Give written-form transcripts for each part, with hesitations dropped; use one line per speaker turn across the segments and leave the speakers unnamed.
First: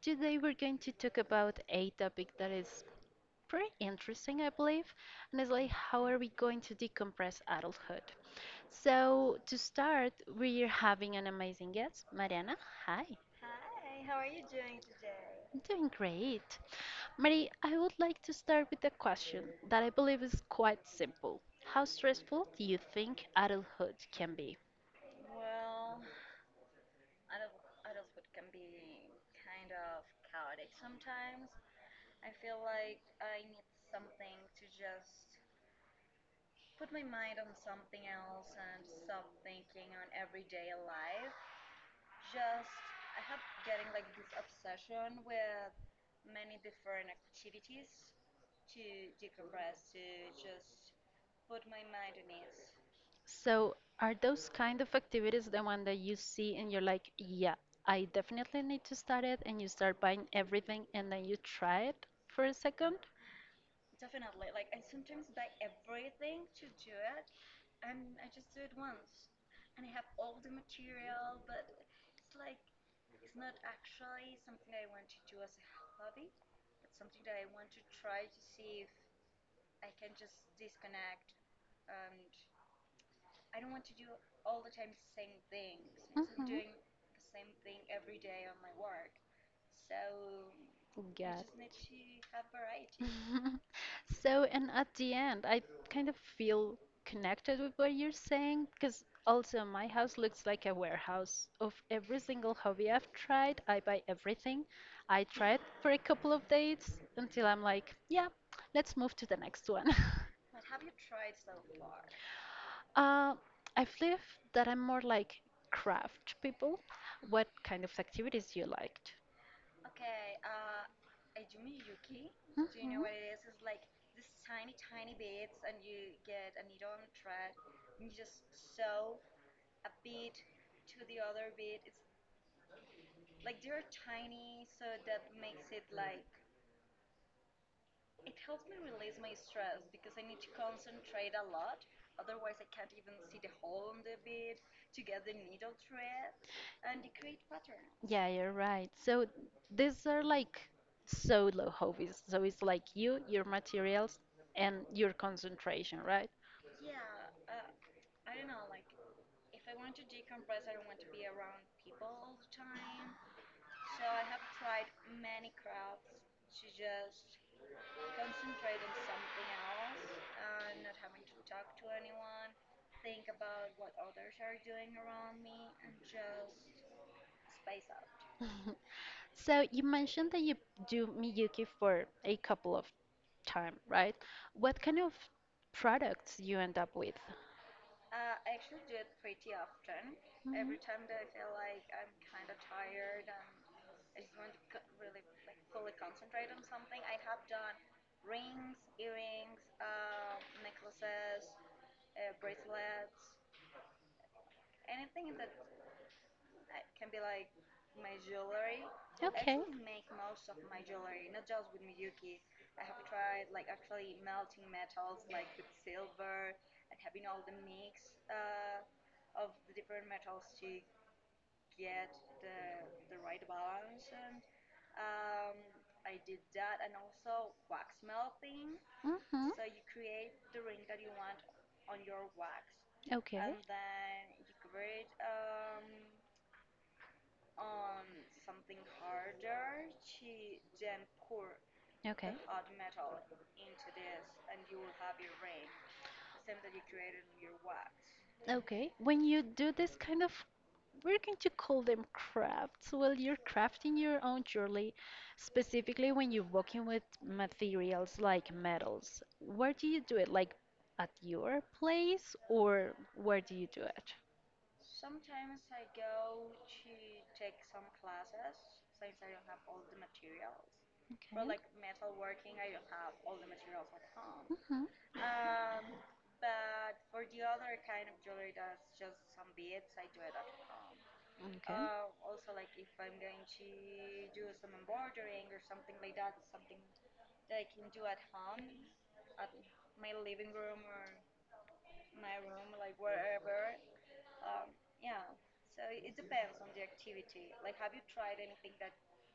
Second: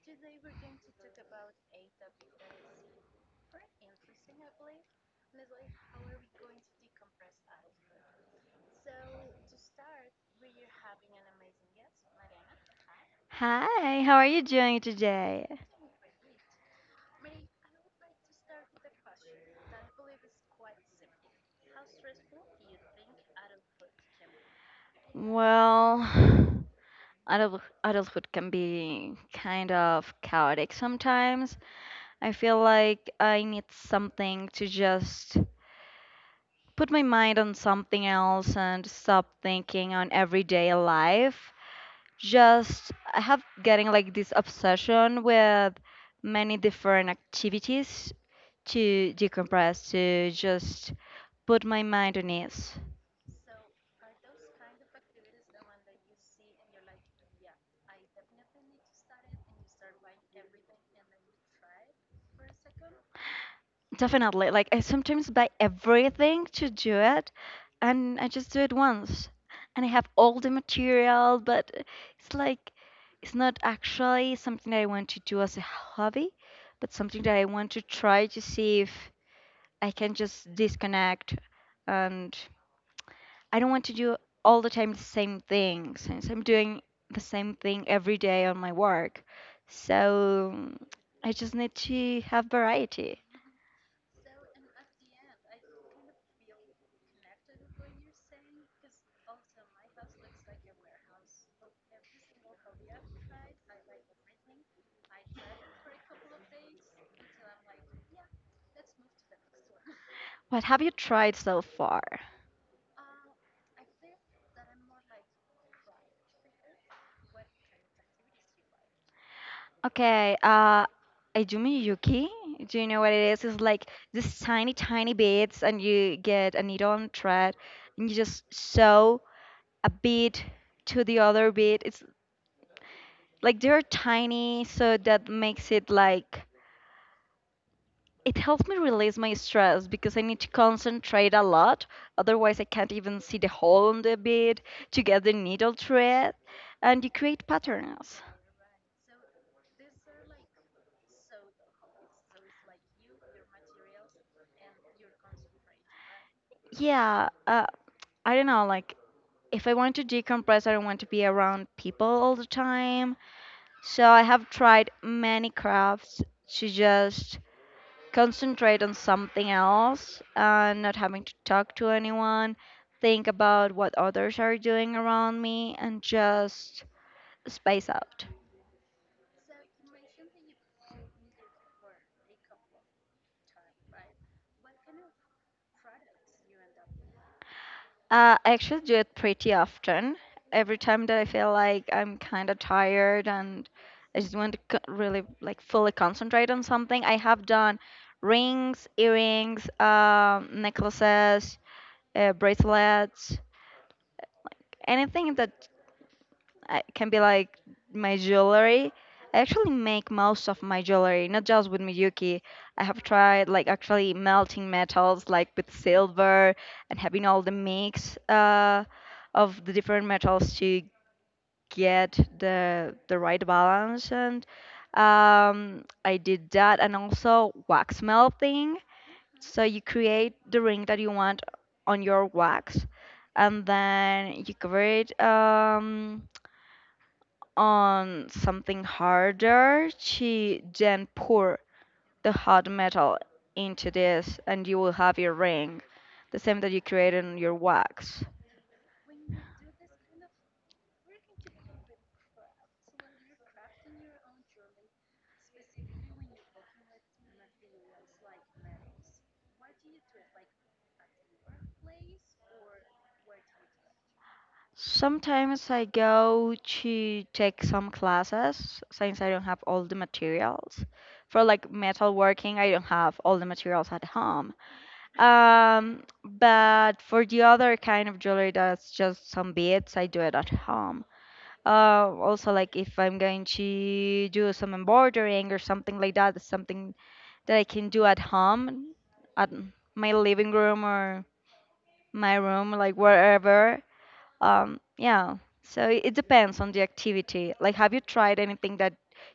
Today we're going to talk about a topic that is pretty interesting, I believe, and it's like how are we going to decompress adulthood? So, to start, we're having an amazing guest, Mariana. Hi.
Hi, how are you doing today?
I'm doing great. Marie, I would like to start with a question that I believe is quite simple. How stressful do you think adulthood can be?
Well, adulthood can be kind of chaotic sometimes. I feel like I need something to just put my mind on something else and stop thinking on everyday life. Just I have getting like this obsession with many different activities to decompress, to just put my mind on ease.
So, are those kind of activities the one that you see and you're like, yeah, I definitely need to start it, and you start buying everything and then you try it for a second?
Definitely. Like I sometimes buy everything to do it and I just do it once. And I have all the material, but it's like it's not actually something that I want to do as a hobby, but something that I want to try to see if I can just disconnect and I don't want to do all the time the same thing since I'm
Mm-hmm.
doing the same thing every day on my work. So I
Got
just need to have variety.
So, and at the end, I kind of feel connected with what you're saying because also my house looks like a warehouse of every single hobby I've tried. I buy everything. I try it for a couple of days until I'm like, yeah, let's move to the next one.
What have you tried so far?
Uh, I believe that I'm more like craft people. What kind of activities you liked?
Okay, Ayumi Yuki.
Do
Do you know
hmm.
what it is? It's like these tiny, tiny beads, and you get a needle and thread, and you just sew a bead to the other bead. It's like they're tiny, so that makes it like it helps me release my stress because I need to concentrate a lot. Otherwise, I can't even see the hole on the bead to get the needle thread, and you create patterns.
Yeah, you're right. So these are like solo hobbies. So it's like you, your materials, and your concentration, right?
Yeah, I don't know, like if I want to decompress, I don't want to be around people all the time. So I have tried many crafts to just concentrate on something else and not having to talk to anyone, think about what others are doing around me, and just space out.
So you mentioned that you do Miyuki for a couple of time, right? What kind of products you end up with?
I actually do it pretty often.
Mhm.
Every time that I feel like I'm kind of tired and I just want to really like fully concentrate on something, I have done rings, earrings, necklaces, bracelets, anything that I can be like my jewelry. I
Okay.
actually make most of my jewelry, not just with Miyuki. I have tried like actually melting metals, like with silver, and having all the mix of the different metals to get the right balance. And I did that, and also wax melting.
Mm-hmm.
So you create the ring that you want on your wax,
Okay.
and then you cover it. On something harder, she then pour the
Okay.
hot metal into this and you will have your ring, the same that you created on your wax.
Okay. When you do this kind of, we're going to call them crafts. Well, you're crafting your own jewelry, specifically when you're working with materials like metals. Where do you do it? Like at your place, or where do you do it?
Sometimes I go to take some classes since I don't have all the materials. For like
Okay.
metal working, I don't have all the materials at home.
Hmm.
But for the other kind of jewelry that's just some beads, I do it at home.
Okay.
Also, like if I'm going to do some embroidering or something like that, it's something that I can do at home, at my living room or my room, like wherever. Yeah. So it depends on the activity. Like, have you tried anything that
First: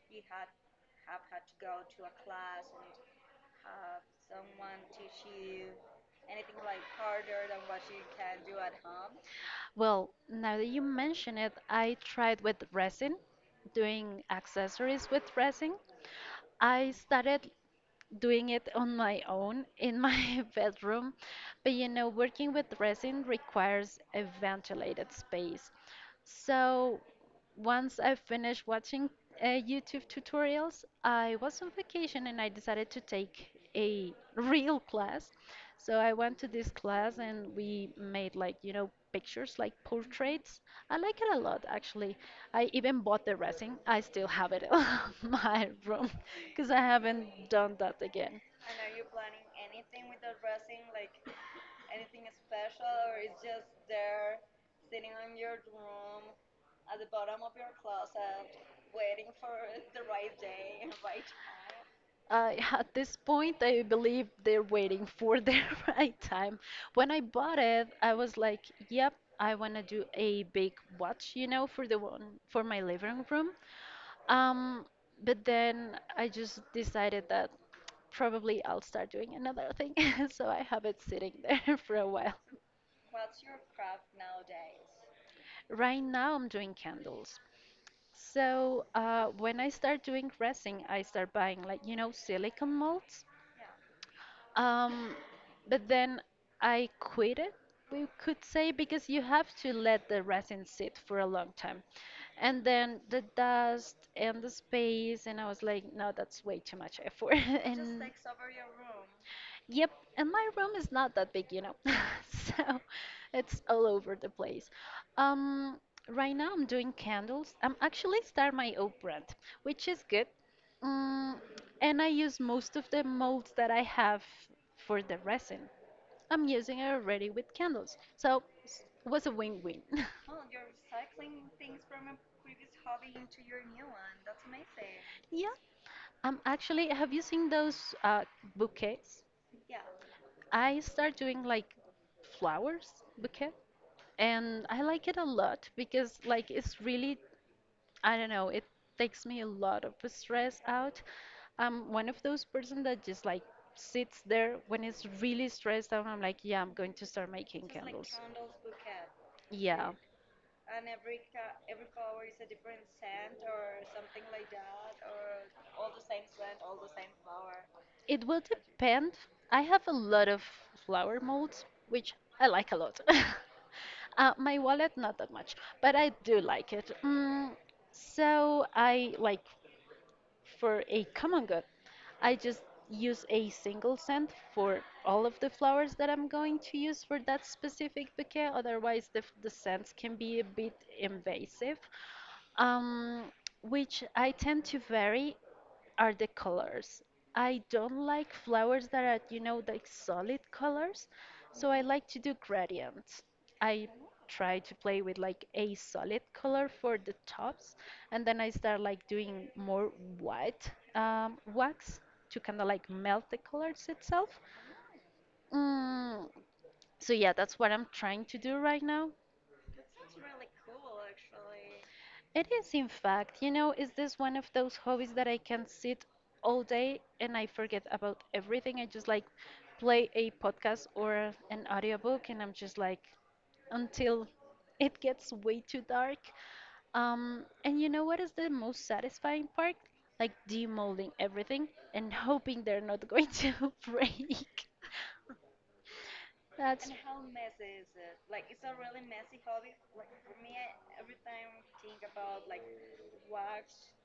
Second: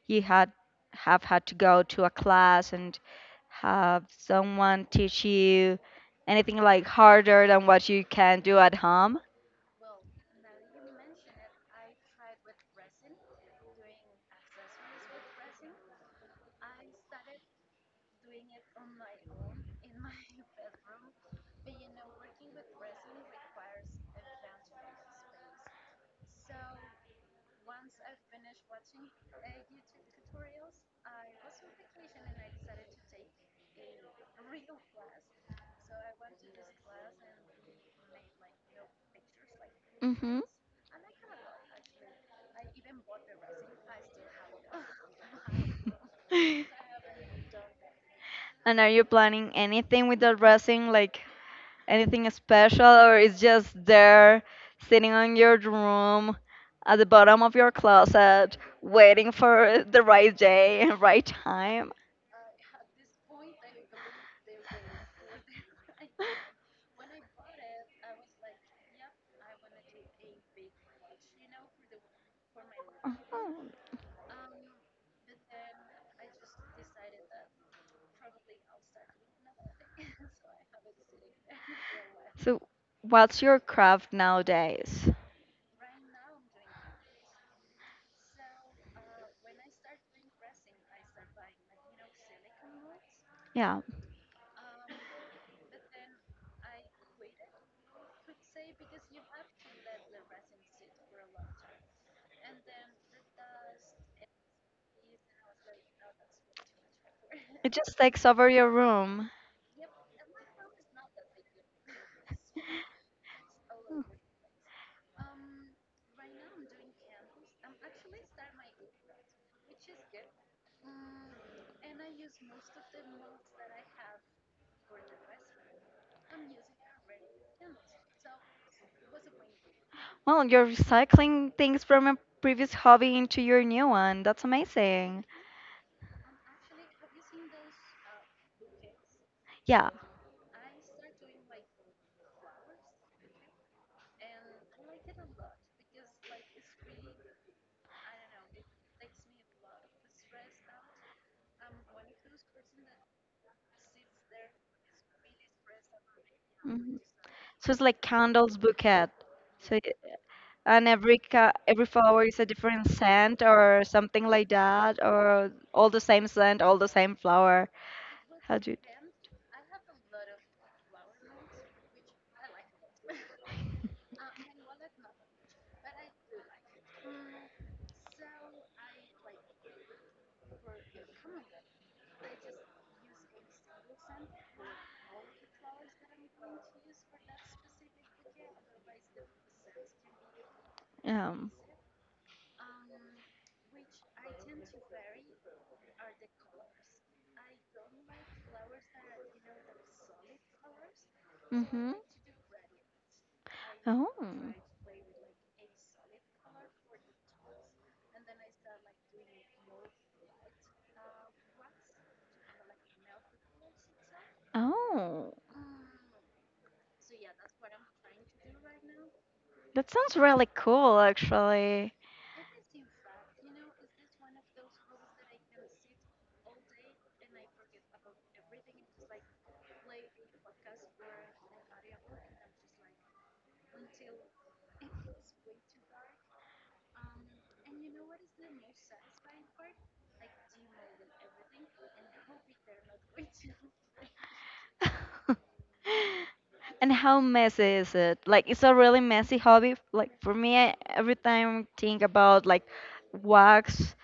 you had have had to go to a class and have someone teach you anything like harder than what you can do at home?
Well, now that you mention it, I tried with resin, doing accessories with resin. I started doing it on my own in my bedroom. But you know, working with resin requires a ventilated space. So once I finished watching YouTube tutorials, I was on vacation and I decided to take a real class. So I went to this class and we made like, you know, pictures, like portraits. I like it a lot, actually. I even bought the resin. I still have it in my room because I haven't done that again.
And are you planning anything with the dressing, like anything special, or it's just there sitting on your room at the bottom of your closet, waiting for the right day and right time?
At this point, I believe they're waiting for the right time. When I bought it, I was like, "Yep, I want to do a big watch, you know, for the one for my living room."
Oh.
Um, but then I just decided that probably I'll start doing another thing, so I have it sitting there for a while.
So, what's your craft nowadays?
Right now, I'm doing candles. So, when I start doing resin, I start buying like, you know, silicone molds.
Yeah,
Um, but then I quit it, we could say, because you have to let the resin sit for a long time. And then the dust and the space, and I was like, no, that's way too much effort.
it just
And
takes over your room.
yep, and my room is not that big, you know. So it's all over the place. Um, right now I'm doing candles. I'm actually start my own brand, which is good. Mm, and I use most of the molds that I have for the resin. I'm using it already with candles. So it was a win-win.
Well, you're recycling things from a previous hobby into your new one. That's amazing.
Yeah. Actually, have you seen those bouquets?
Yeah.
I start doing like flowers bouquet. And I like it a lot because like it's really I don't know, it takes me a lot of stress out. I'm one of those person that just like sits there when it's really stressed out. I'm like, yeah, I'm going
Hmm.
to start making
So it's like
candles.
candles bouquet. So
Yeah,
and every ca every flower is a different scent or something like that, or all the same scent, all the same flower.
it will
How do you?
depend. I have a lot of flower molds, which I like a lot. My wallet, not that much, but I do like it. Mm, so I like for a common good. I just use a single scent for all of the flowers that I'm going to use for that specific bouquet. Otherwise, the scents can be a bit
Um.
invasive, um, which I tend to vary are the colors. I don't like flowers that are, you know, like solid colors, so I
Mhm.
like to do gradients. I
Oh.
try to play with like a solid color for the tops, and then I start like doing more white wax to kind of like melt the colors itself.
Oh.
Mm, so yeah, that's what I'm trying to do right now.
That sounds really cool, actually.
It is, in fact, you know, is this one of those hobbies that I can sit all day and I forget about everything? I just like play a podcast or an audiobook and I'm just like until it gets way too dark. And you know what is the most satisfying part? Like demolding everything and hoping they're not going to break. That's
And how messy is it? Like, it's a really messy hobby. Like, for me, I every time think about like wax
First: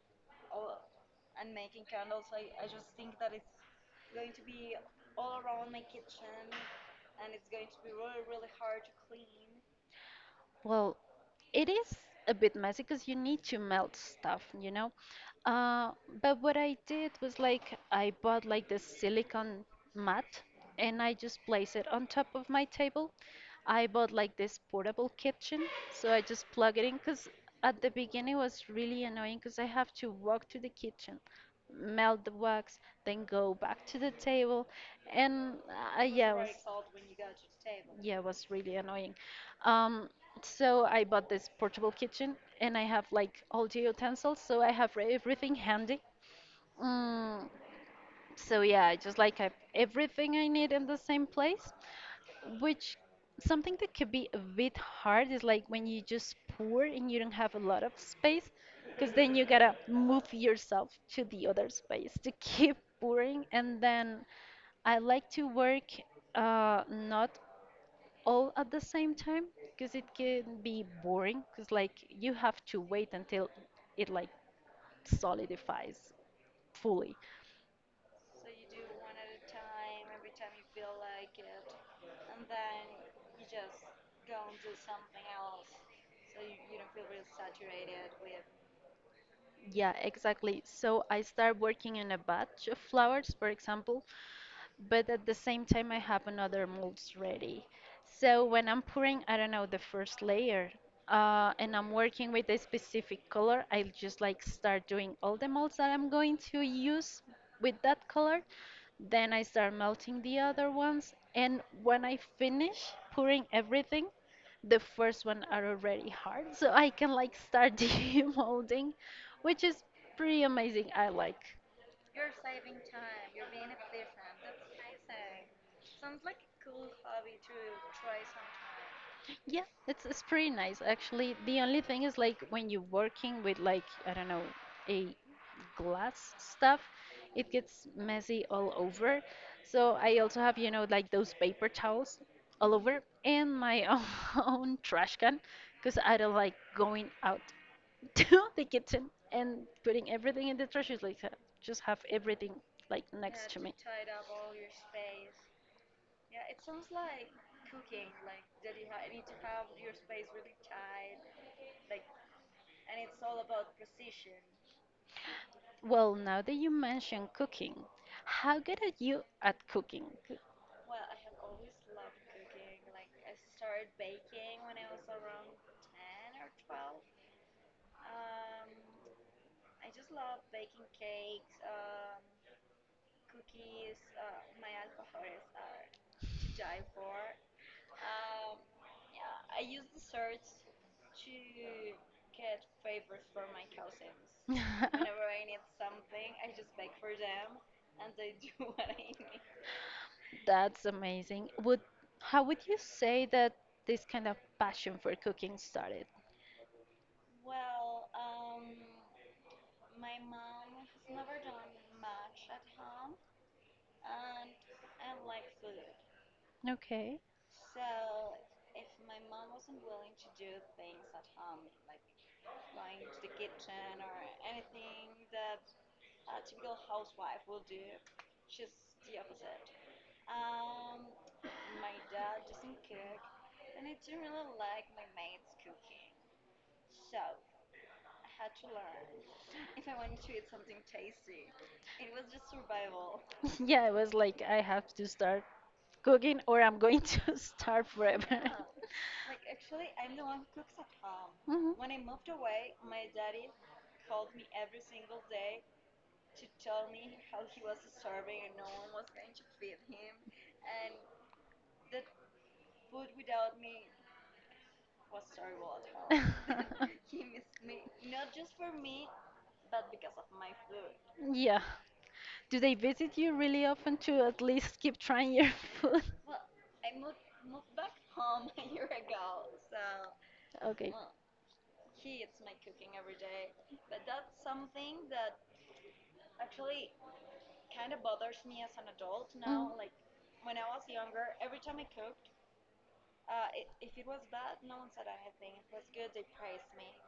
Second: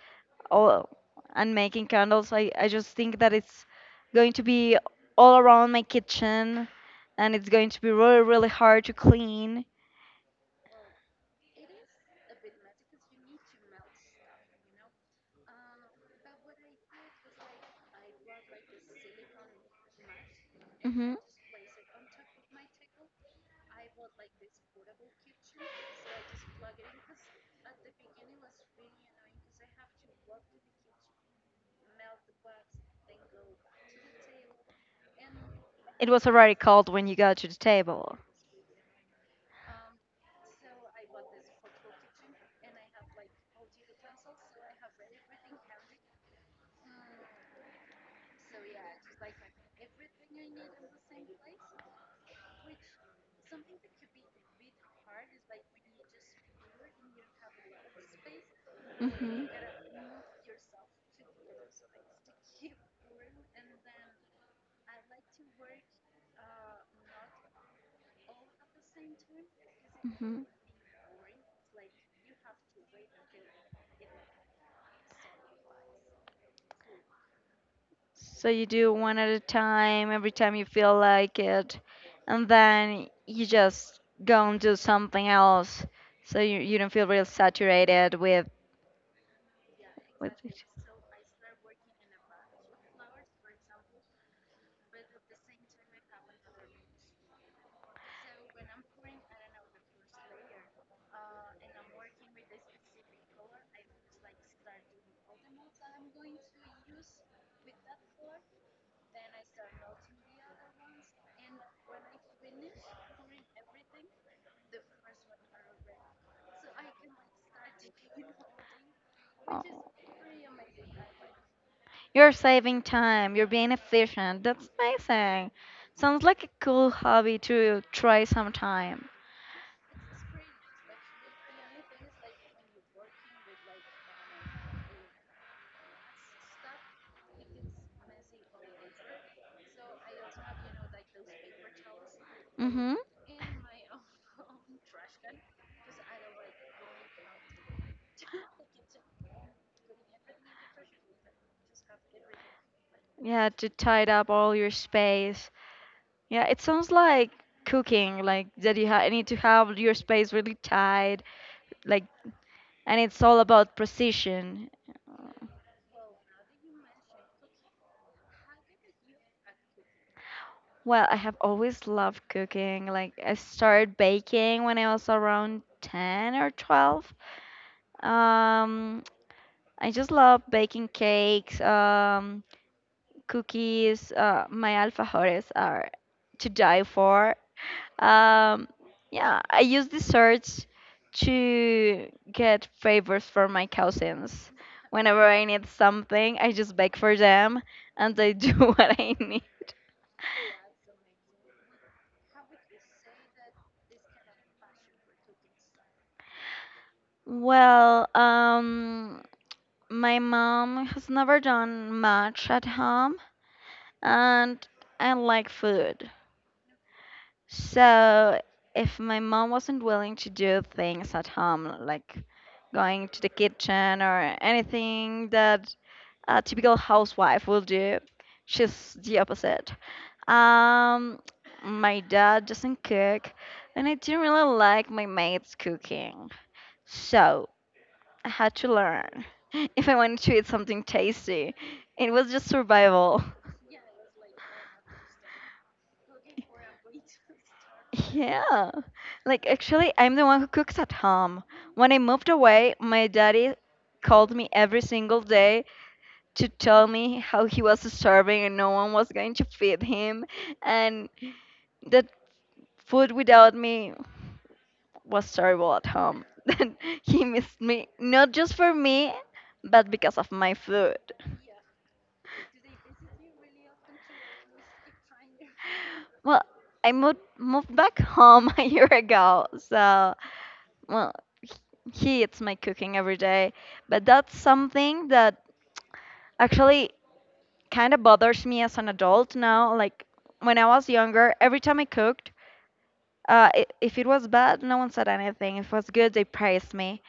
or and making candles, I just think that it's going to be all around my kitchen and it's going to be really, really hard to clean.
well, it is a bit messy because you need to melt stuff, you know? Uh, but what I did was like I bought like this silicone mat and I
Hmm.
just place it on top of my table. I bought like this portable kitchen, so I just plug it in because at the beginning it was really annoying because I have to walk to the kitchen, melt the wax, then go back to the table, and
It was
yeah, it
already
was.
cold when you got to the table.
Yeah, it was really annoying. Um, so I bought this portable kitchen and I have like all the utensils, so I have everything handy. Mm, so yeah, I just like have everything I need in the same place, which something that could be a bit hard is like when you just pour and you don't have a lot of space, because then
Mhm.
you gotta move yourself to the other space to keep pouring. And then I like to work not all at the same time because it
Mhm.
can be boring because like you have to wait until it like solidifies fully.
So you do one at a time every time you feel like it, and then you just go and do something else, so you don't feel real saturated
Yeah,
with
exactly,
it.
so I start working on a batch of flowers, for example, but at the same time I have another molds ready. So when I'm pouring, I don't know, the first layer, and I'm working with a specific color, I'll just like start doing all the molds that I'm going to use with that color. Then I start melting the other ones, and when I finish pouring everything, the first one are already hard, so I can like start demolding,
Oh.
which is pretty amazing. I like.
You're saving time. You're being efficient. That's amazing. Sounds like a cool hobby to try sometime.
Yeah, it's pretty nice actually. The only thing is like when you're working with like I don't know a glass stuff, it gets messy all over. So I also have you know like those paper towels all
Mm-hmm.
over and my own trash can because I don't like going out to the kitchen and putting everything in the trash. It's like just have everything like
Yeah,
next to
to
me.
tidy up all your space. Yeah, it sounds like cooking, like that you need to have your space really tight, like, and it's all about precision.
Well, now that you mention cooking, how good are you at cooking?
Well, I have always loved cooking. Like, I started baking when I was around 10 or 12. Um, I just love baking cakes, cookies. My alfajores are to die for. Um, yeah, I use the search to get favors for my cousins. Whenever I need something, I just beg for them and they do what I need.
That's amazing. Would how would you say that this kind of passion for cooking started?
Well, my mom has never done much at home, and I like food.
Okay.
So, if my mom wasn't willing to do things at home, like going to the kitchen or anything that a typical housewife will do. She's the opposite. Um, my dad doesn't cook, and I didn't really like my maid's cooking. So I had to learn if I wanted to eat something tasty. It was just survival.
Yeah, it was like I have to start cooking or I'm going to starve forever.
Yeah. Like, actually, I'm the one who cooks at home. When I
Mhm.
moved away, my daddy called me every single day to tell me how he was starving and no one was going to feed him and that food without me was terrible at home. Then he missed me, not just for me, but because of my food.
Yeah. Do they visit you really often to at least keep trying your food?
Well, I moved back home a year ago, so
Okay.
well, h- he eats my cooking every day. But that's something that actually kind of bothers me as an adult now.
Mm.
Like when I was younger, every time I cooked, if it was bad, no one said anything. If it was good, they praised me.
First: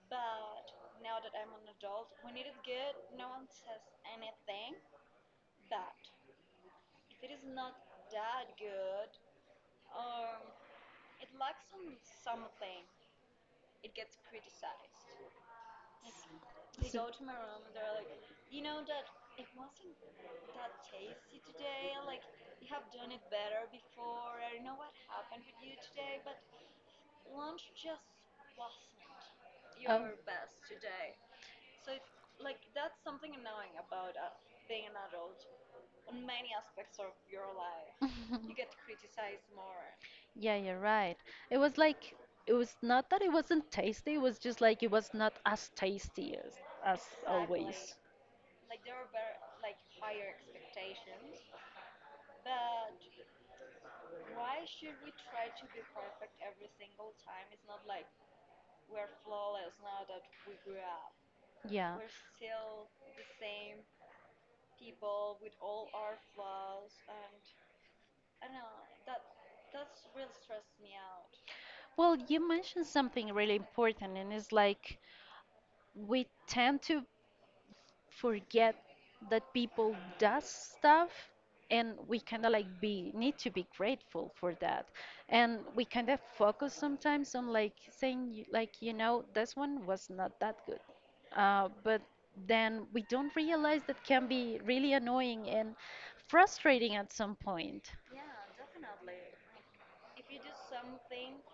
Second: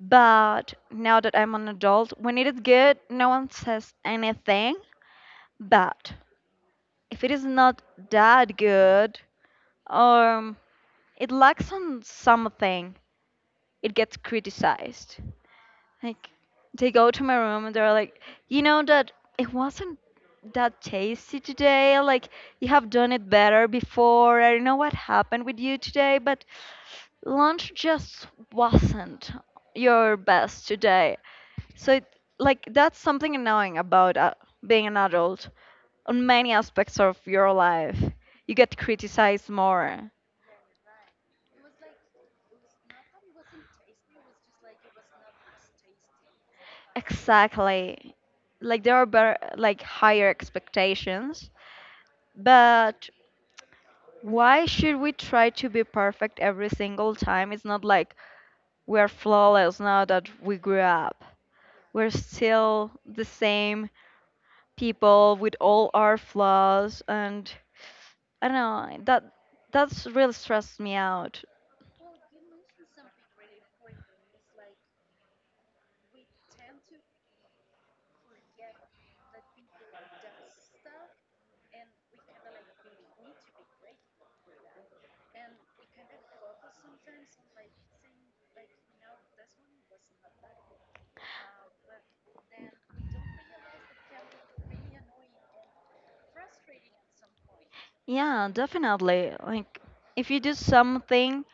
But now that I'm an adult, when it is good, no one says anything. But if it is not that good, um, it lacks on something, it gets criticized. Like they go to my room and they're like, you know that it wasn't that tasty today. Like you have done it better before. I don't know what happened with you today, but lunch just wasn't
Oh.
your best today. So, like, that's something annoying about being an adult. On many aspects of your life, you get criticized more.
Yeah, you're right. It was like it was not that it wasn't tasty, it was just like it was not as tasty as always.
Exactly. Like, there are better, like, higher expectations. But why should we try to be perfect every single time? It's not like we're flawless now that we grew up.
Yeah.
We're still the same people with all our flaws, and I don't know, that's really stressed me out.
Well, you mentioned something really important, and it's like we tend to forget that people does stuff and we kind of like be need to be grateful for that and we kind of focus sometimes on like saying like you know this one was not that good, but then we don't realize that can be really annoying and frustrating at some point.
Yeah, definitely. Like, if you do something,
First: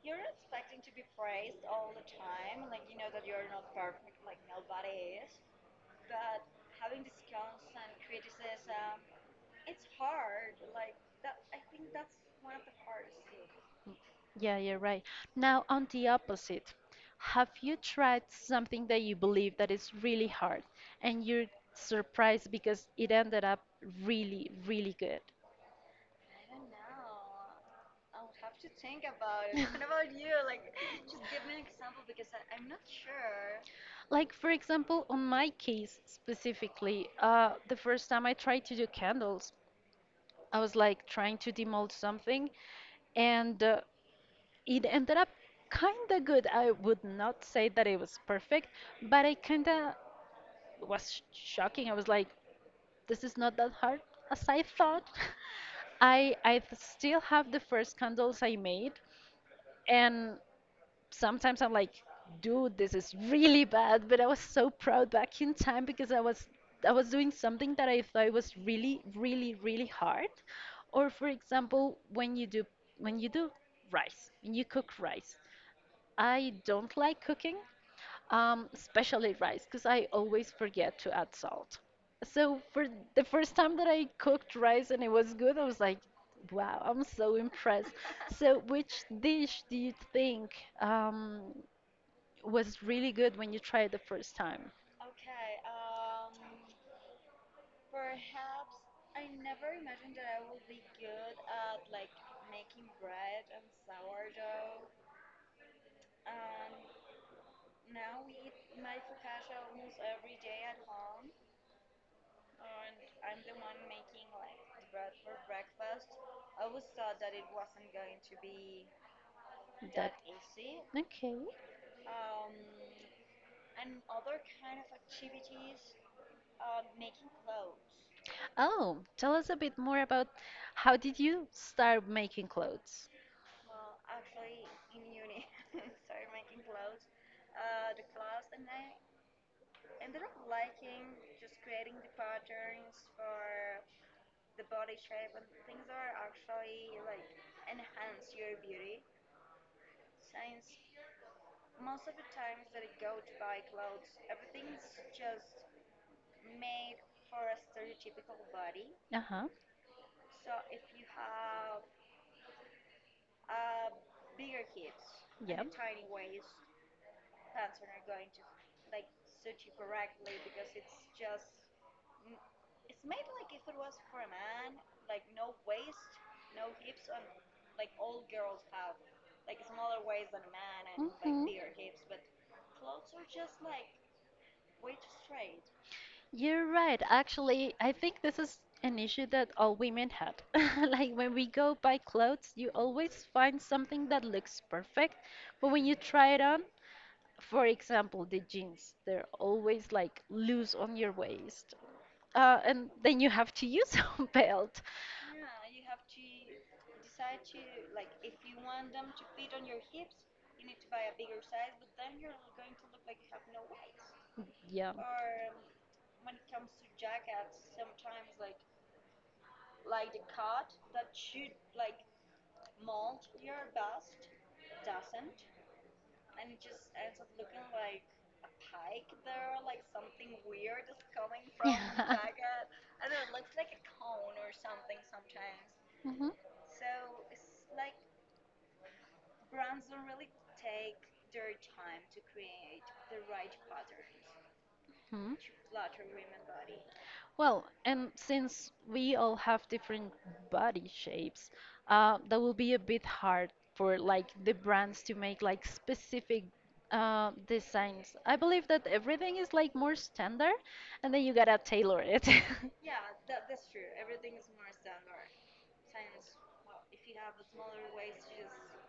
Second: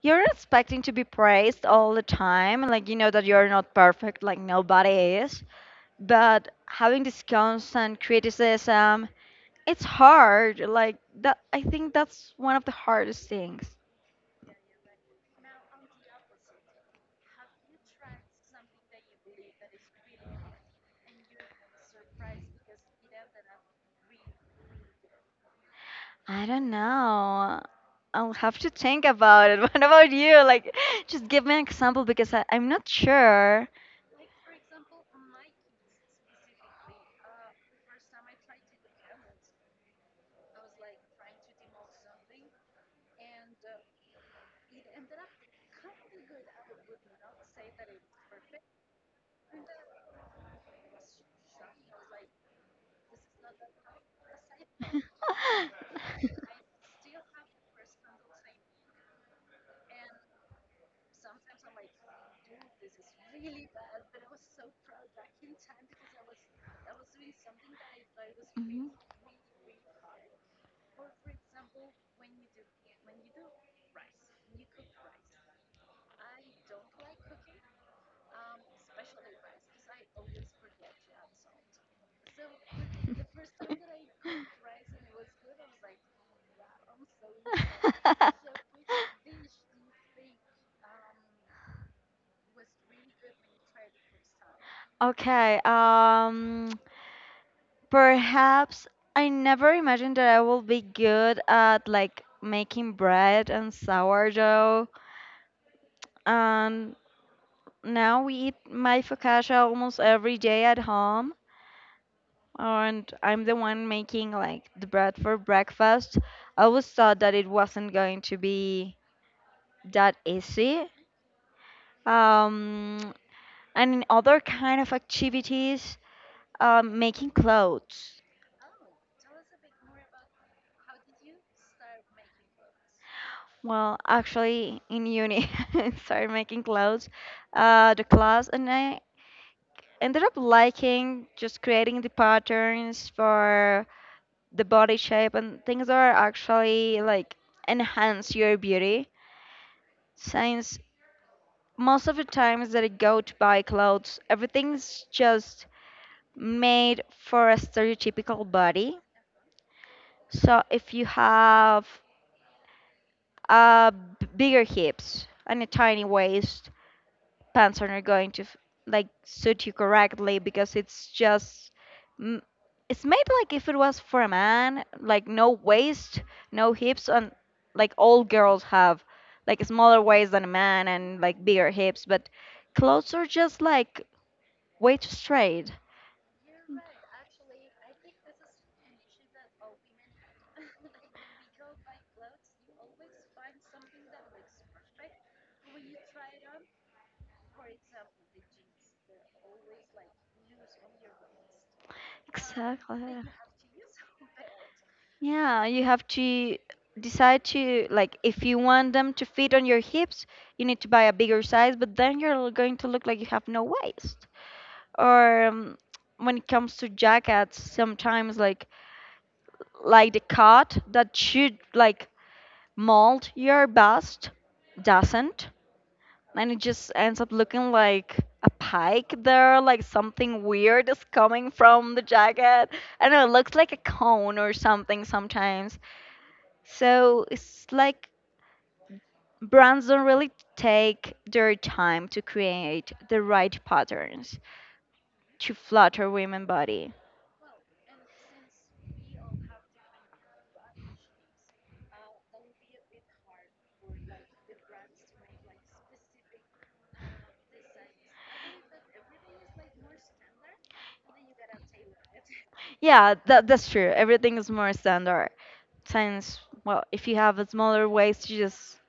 you're expecting to be praised all the time. Like, you know that you're not perfect, like nobody is. But having this constant criticism, it's hard. Like, I think that's one of the hardest things.
Yeah, you're right. Now, on the opposite, have you tried something that you believe that is really hard and you're surprised because it ended up really, really good?
I don't know. I'll have to think about it. What about you? Like, just give me an example because I'm not sure.
Like, for example, on my case specifically, the first time I tried to do candles, I was like trying to demold something, and it ended up kind of good. I would not say that it was perfect, but I kind of was shocking. I was like, this is not that hard as I thought. I still have the first candles I made, and sometimes I'm like, dude, this is really bad. But I was so proud back in time because I was doing something that I thought was really, really, really hard. Or for example, when you do when you do rice, when you cook rice, I don't like cooking, especially rice, because I always forget to add salt. So for the first time that I cooked rice and it was good, I was like, wow, I'm so impressed. So which dish do you think um, was really good when you tried the first time?
Okay, perhaps I never imagined that I will be good at like making bread and sourdough. And now we eat my focaccia almost every day at home, and I'm the one making like the bread for breakfast. I always thought that it wasn't going to be
That
that easy.
okay.
Um, and in other kind of activities, making clothes.
Oh, tell us a bit more about how did you start making clothes?
Well, actually, in uni, I started making clothes, the class, and I ended up liking just creating the patterns for the body shape and things that are actually like enhance your beauty since most of the times that I go to buy clothes, everything's just made for a stereotypical body.
Uh-huh.
So if you have uh, bigger hips and a
Yep.
tiny waist, pants are not going to like suit you correctly because it's just m- it's made like if it was for a man, like no waist, no hips, and like all girls have like a smaller waist than a man and like
Mhm.
bigger hips, but clothes are just like way to trade.
You're right. Actually, I think this is an issue that all women had. Like when we go buy clothes, you always find something that looks perfect, but when you try it on, for example, the jeans, they're always like loose on your waist. And
Exactly.
then you have to use a belt.
Yeah, you have to decide to like if you want them to fit on your hips, you need to buy a bigger size, but then you're going to look like you have no waist.
Yeah.
Or when it comes to jackets, sometimes like the cut that should like mold your bust doesn't, and it just ends up looking like a pike there, like something weird is coming
Yeah.
from the jacket. I don't know, it looks like a cone or something sometimes. So it's like brands don't really take their time to create the right patterns
Mhm.
to flatter women body.
Well, and since we all have different body shapes, that will be a bit hard for like the brands to make like specific designs. I believe that everything is like more standard, and then you gotta tailor it.
Yeah, that, that's true. Everything is more standard since, well, if you have a smaller waist, you just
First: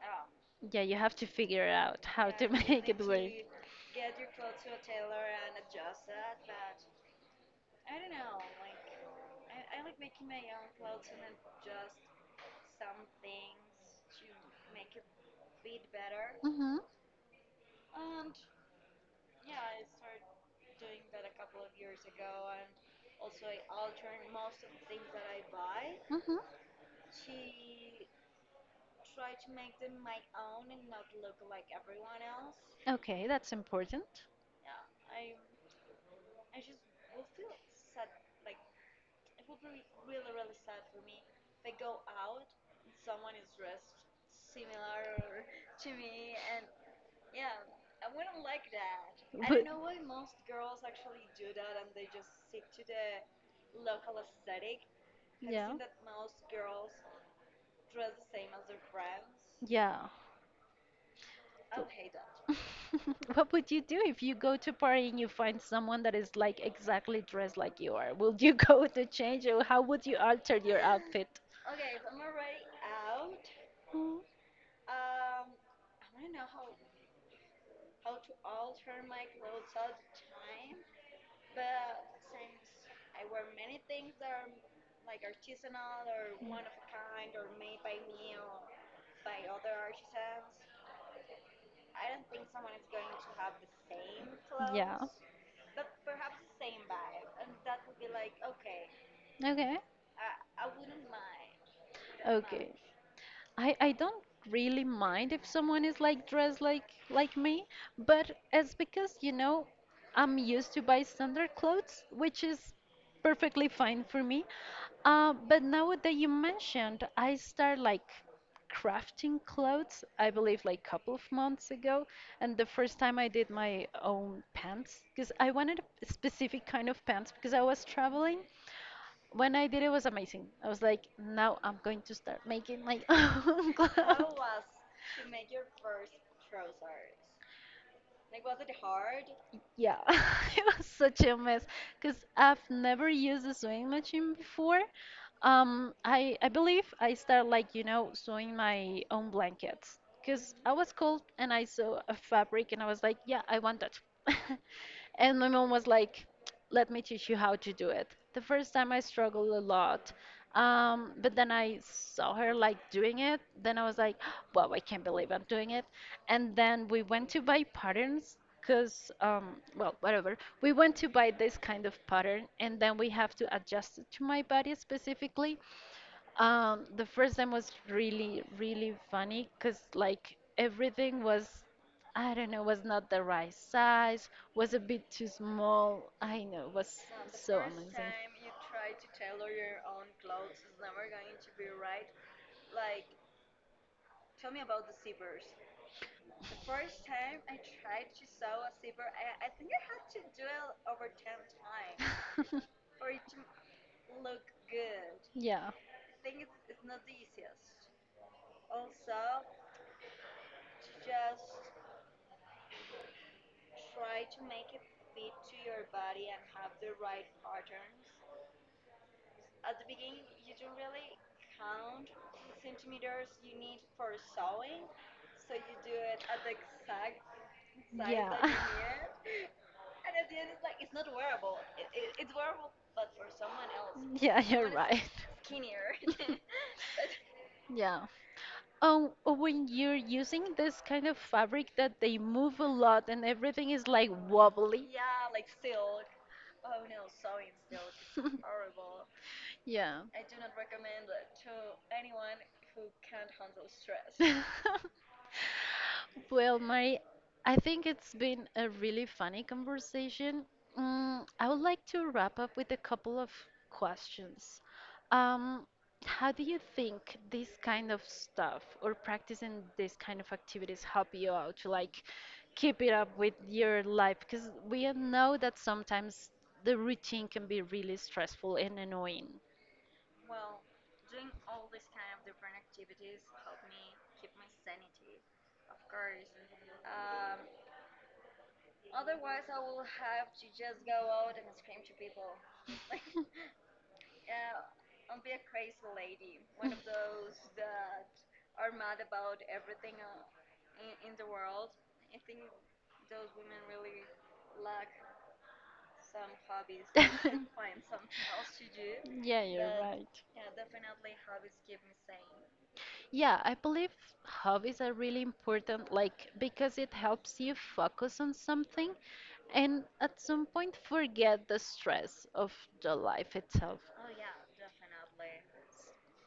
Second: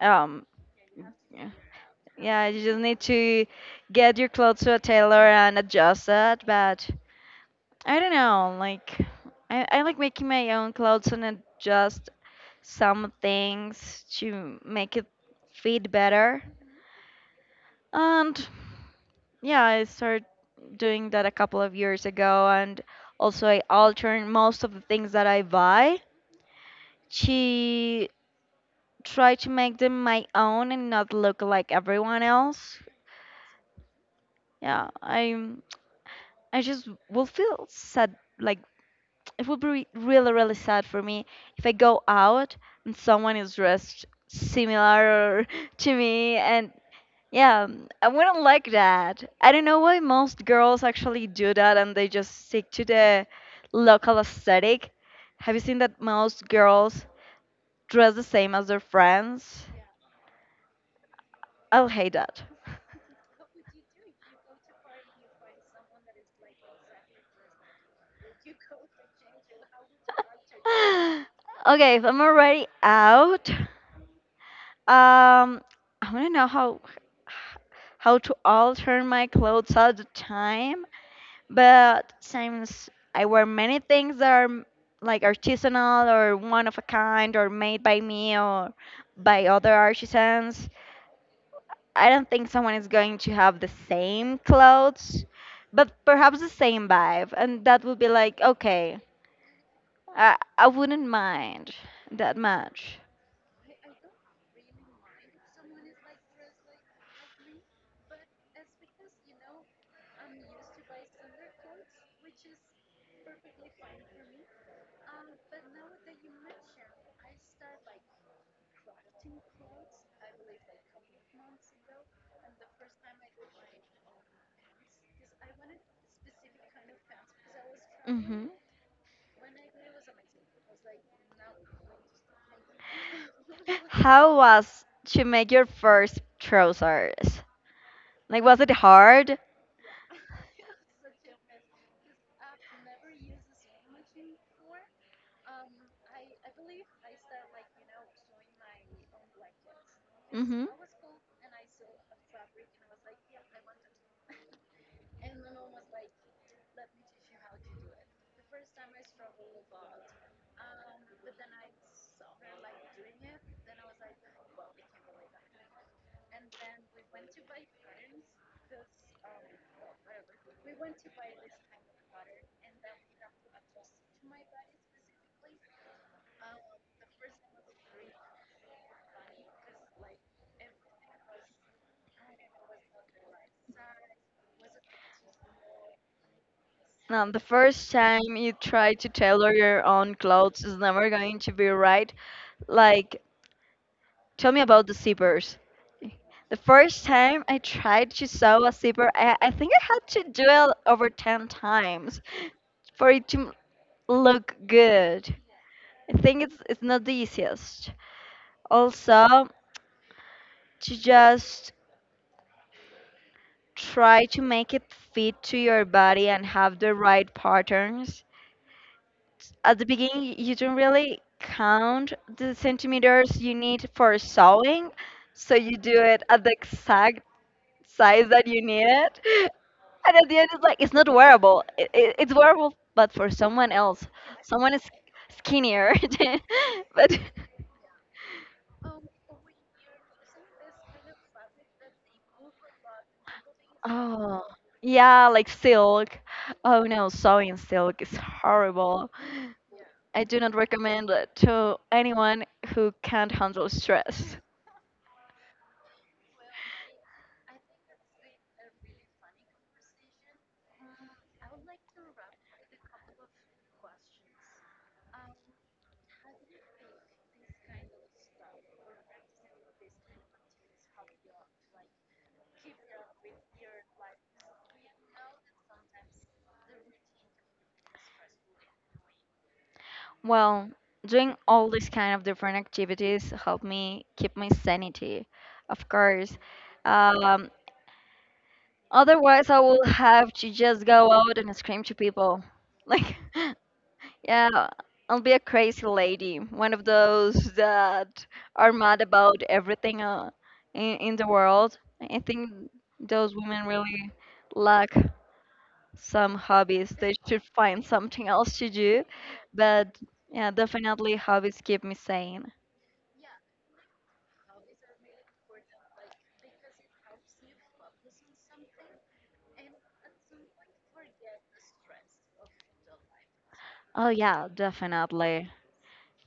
um,
Yeah, you have to
yeah.
figure out how
Yeah,
to
you just
make it
need
work.
to get your clothes to a tailor and adjust that. But I don't know, like I like making my own clothes and adjust some things to make it fit better.
Mm-hmm,
And yeah, I started doing that a couple of years ago, and also I alter most of the things that I buy
mm-hmm.
to try to make them my own and not look like everyone else.
Okay, that's important.
Yeah, I just will feel sad. Like it would be really, really sad for me if I go out and someone is dressed similar to me, and yeah, I wouldn't like that. I don't
But
know why most girls actually do that, and they just stick to the local aesthetic. Have you
yeah,
seen that most girls dress the same as their friends?
yeah.
I'll hate that.
What would you do if you go to a party and you find someone that is like exactly dressed like you are? Will you go to change or how would you alter your outfit?
Okay, if I'm already out.
Mm.
Um, I want to know how to alter my clothes all the time, but since I wear many things that are like artisanal or one of a kind or made by me or by other artisans, I don't think someone is going to have the same
Yeah.
clothes, but perhaps the same vibe, and that would be like okay,
Okay.
I wouldn't mind that
Okay.
much.
I don't really mind if someone is like dressed like me, but it's because I'm used to buy standard clothes, which is perfectly fine for me. But now that you mentioned, I start like crafting clothes, I believe like couple of months ago, and the first time I did my own pants because I wanted a specific kind of pants because I was traveling.
Hmm.
When I did it was amazing. I was like, now I'm going to start making my own
How
clothes.
was to make your first trousers? Like, was it hard?
Yeah, it was such a mess because I've never used a sewing machine before. I believe I start like sewing my own blankets because I was cold and I saw a fabric and I was like, yeah, I want that. And my mom was like, let me teach you how to do it. The first time I struggled a lot. But then I saw her like doing it. Then I was like, wow, I can't believe I'm doing it. And then we went to buy patterns because, well, whatever. We went to buy this kind of pattern and then we have to adjust it to my body specifically. The first time was really, really funny because like everything was, I don't know, was not the right size, was a bit too small. I know, was
Now the
so
first
amazing.
time you try to tailor your own clothes is never going to be right. Like, tell me about the zippers. The
The
first time I tried to sew a
was
zipper, I think I had to do it over 10 times
time.
for it to look good.
Yeah.
I think it's not the easiest. Also, to just try to make it fit to your body and have the right patterns. At the beginning, you don't really count the centimeters you need for sewing, so you do it at the exact size
Yeah.
that you needed. And at the end, it's like, it's not wearable. It's wearable, but for someone else.
Yeah, you're
Someone is skinnier. But,
right. Yeah. Oh, when you're using this kind of fabric that they move a lot and everything is like
oh,
wobbly.
yeah, like silk. Oh no, sewing silk is horrible.
Yeah.
I do not recommend it to anyone who can't handle
Handle stress.
stress.
Well, Mari, I think it's been a really funny conversation. I would like to wrap up with a couple of questions. Um, how do you think this kind of stuff or practicing this kind of activities help you out to like keep it up with your life? Because we know that sometimes the routine can be really stressful and annoying.
Well, doing all these kind of different activities help me keep my sanity, of course. Um, Otherwise, I will have to just go out and scream to people. Like, yeah, I'll be a crazy lady, one of those that are mad about everything in the world. I think those women really lack some hobbies. They should find something else to do.
Yeah, you're
But
right.
yeah, definitely hobbies keep me sane.
Yeah, I believe hobbies are really important, like because it helps you focus on something and at some point forget the stress of the life itself.
Oh yeah, definitely.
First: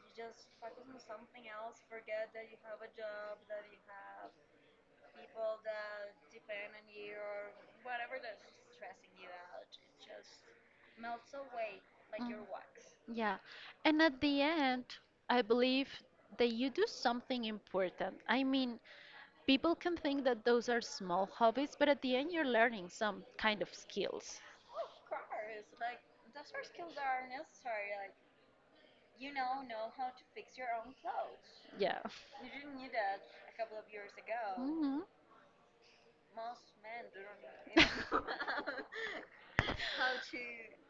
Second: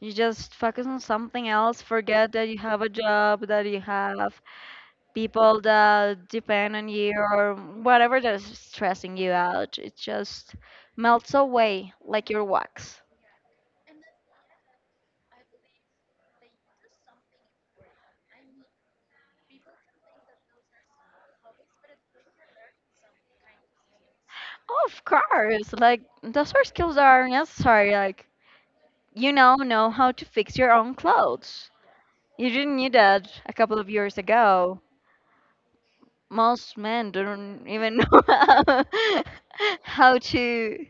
You just focus on something else, forget that you have a job, that you have people that depend on you or whatever that is stressing you out. It just melts away like your
Mm.
wax.
Yeah, and at the end, I believe that you do something important. I mean, people can think that those are small hobbies, but at the end, you're learning some kind of skills.
Of course, like those are skills that are necessary. Like you now know how to fix your own clothes.
Yeah.
You didn't knew that a couple of years ago.
Mhm.
Most men don't even know how to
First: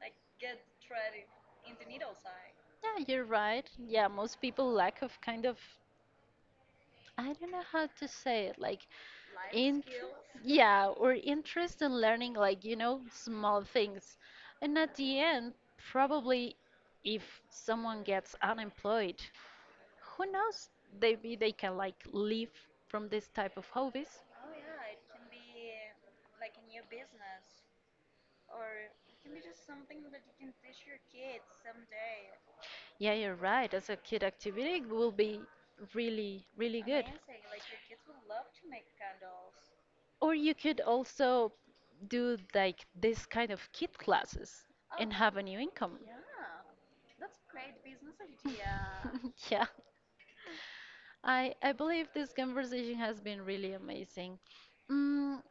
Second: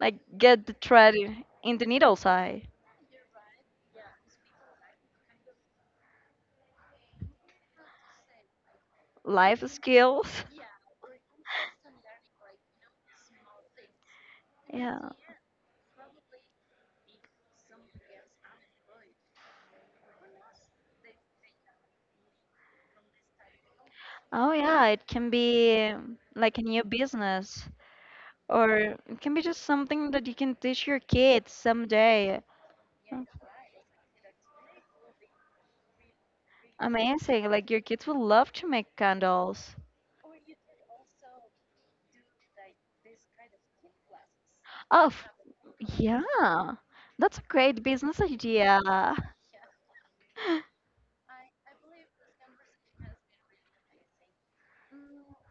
like get the thread in the needle's eye.
Yeah, you're right. Yeah, most people lack of kind of I don't know how to say it, like
Life
in
skills.
yeah, or interest in learning like, small things. And at
Yeah.
the end, probably if someone gets unemployed, who knows? Maybe they can like live from this type of hobbies.
Oh yeah, it can be like a new business, or it can be just something that you can teach your kids someday.
Yeah,
Mm,
you're right. As a kid activity it will be really, really good.
amazing. Like your kids will love to make candles.
Or you could also do like this kind of kid classes
Oh,
and
f-
have a new income.
yeah. That's a great business idea.
Yeah, I believe this conversation has been really amazing. Mm,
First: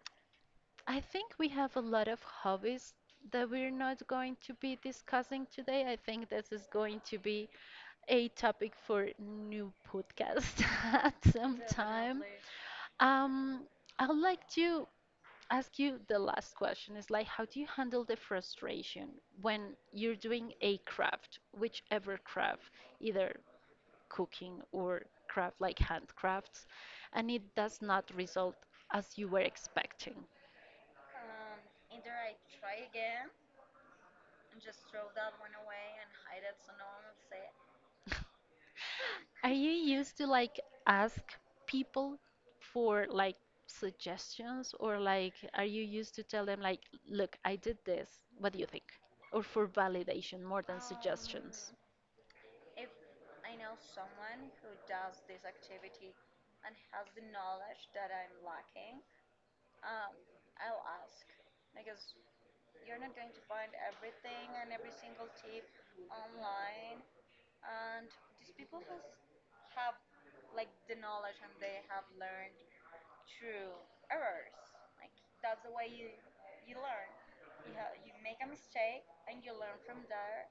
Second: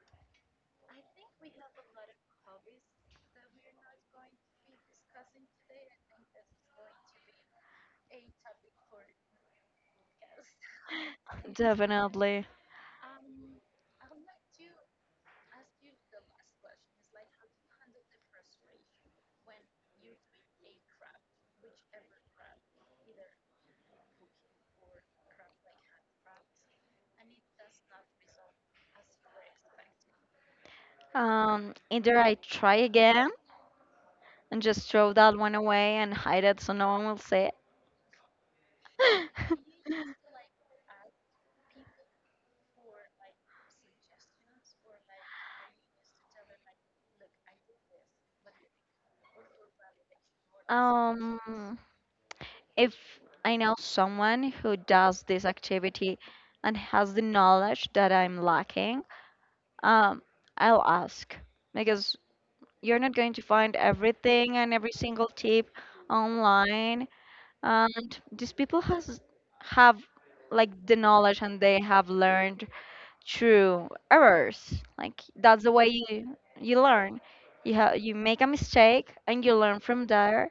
I think we have a lot of hobbies that we're not going to be discussing today. I think this is going to be a topic for new podcast at some time.
Definitely.
Um, I'd like to ask you the last question is like how do you handle the frustration when you're doing a craft, whichever craft, either cooking or craft like handcrafts, and it does not result as you were expecting?
Either I try again and just throw that one away and hide it so no one will see it.
Are you used to like ask people for like suggestions, or like are you used to tell them like, look, I did this, what do you think? Or for validation more than suggestions?
Um, if I know someone who does this activity and has the knowledge that I'm lacking, um, I'll ask because you're not going to find everything and every single tip online. And these people has have like the knowledge and they have learned through errors. Like that's the way you learn. You you make a mistake and you learn from there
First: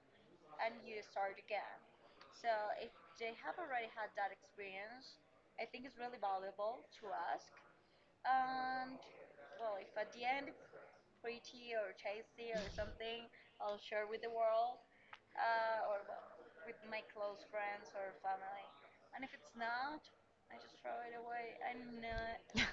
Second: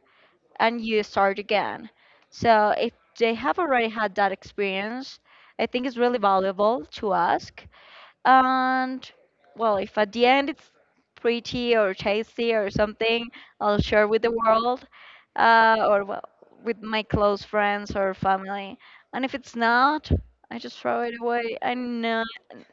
and you start again. So if they have already had that experience, I think it's really valuable to ask. And well, if at the end it's pretty or tasty or something, I'll share with the world, or well, with my close friends or family. And if it's not, I just throw it away. I know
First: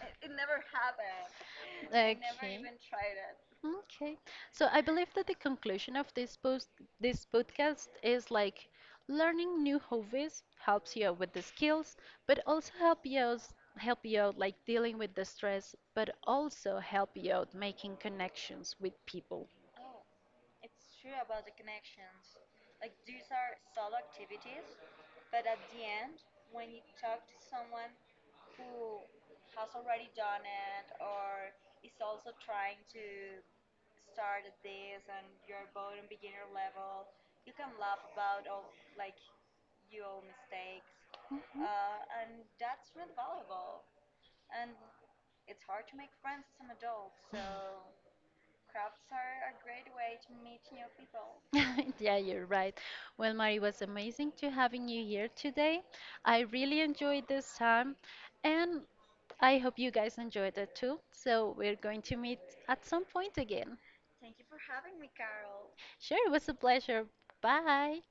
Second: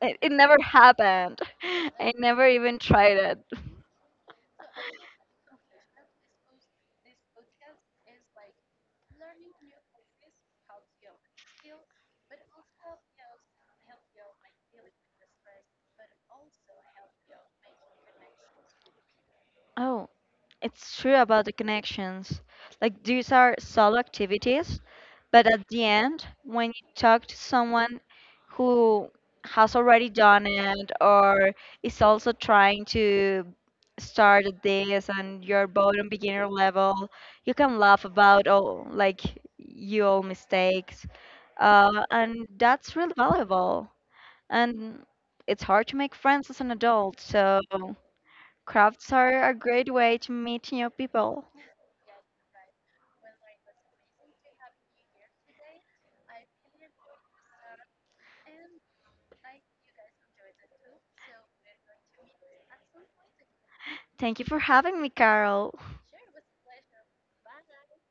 it never happened. I never
Okay.
even tried it.
Okay. So I believe that the conclusion of this post this podcast is like learning new hobbies helps you out with the skills, but also help you out like dealing with the stress, but also help you out making connections with people.
Oh, it's true about the connections. Like these are solo activities. But at the end, when you talk to someone who has already done it or is also trying to start at this and you're both on beginner level, you can laugh about all like your mistakes. And that's really valuable. And it's hard to make friends as an adult, so crafts are a great way to meet new people.
Yeah, you're right. Well, Mari, it was amazing to having you here today. I really enjoyed this time, and I hope you guys enjoyed it too. So we're going to meet at some point again.
Thank you for having me, Carol.
Sure, it was a pleasure. Bye.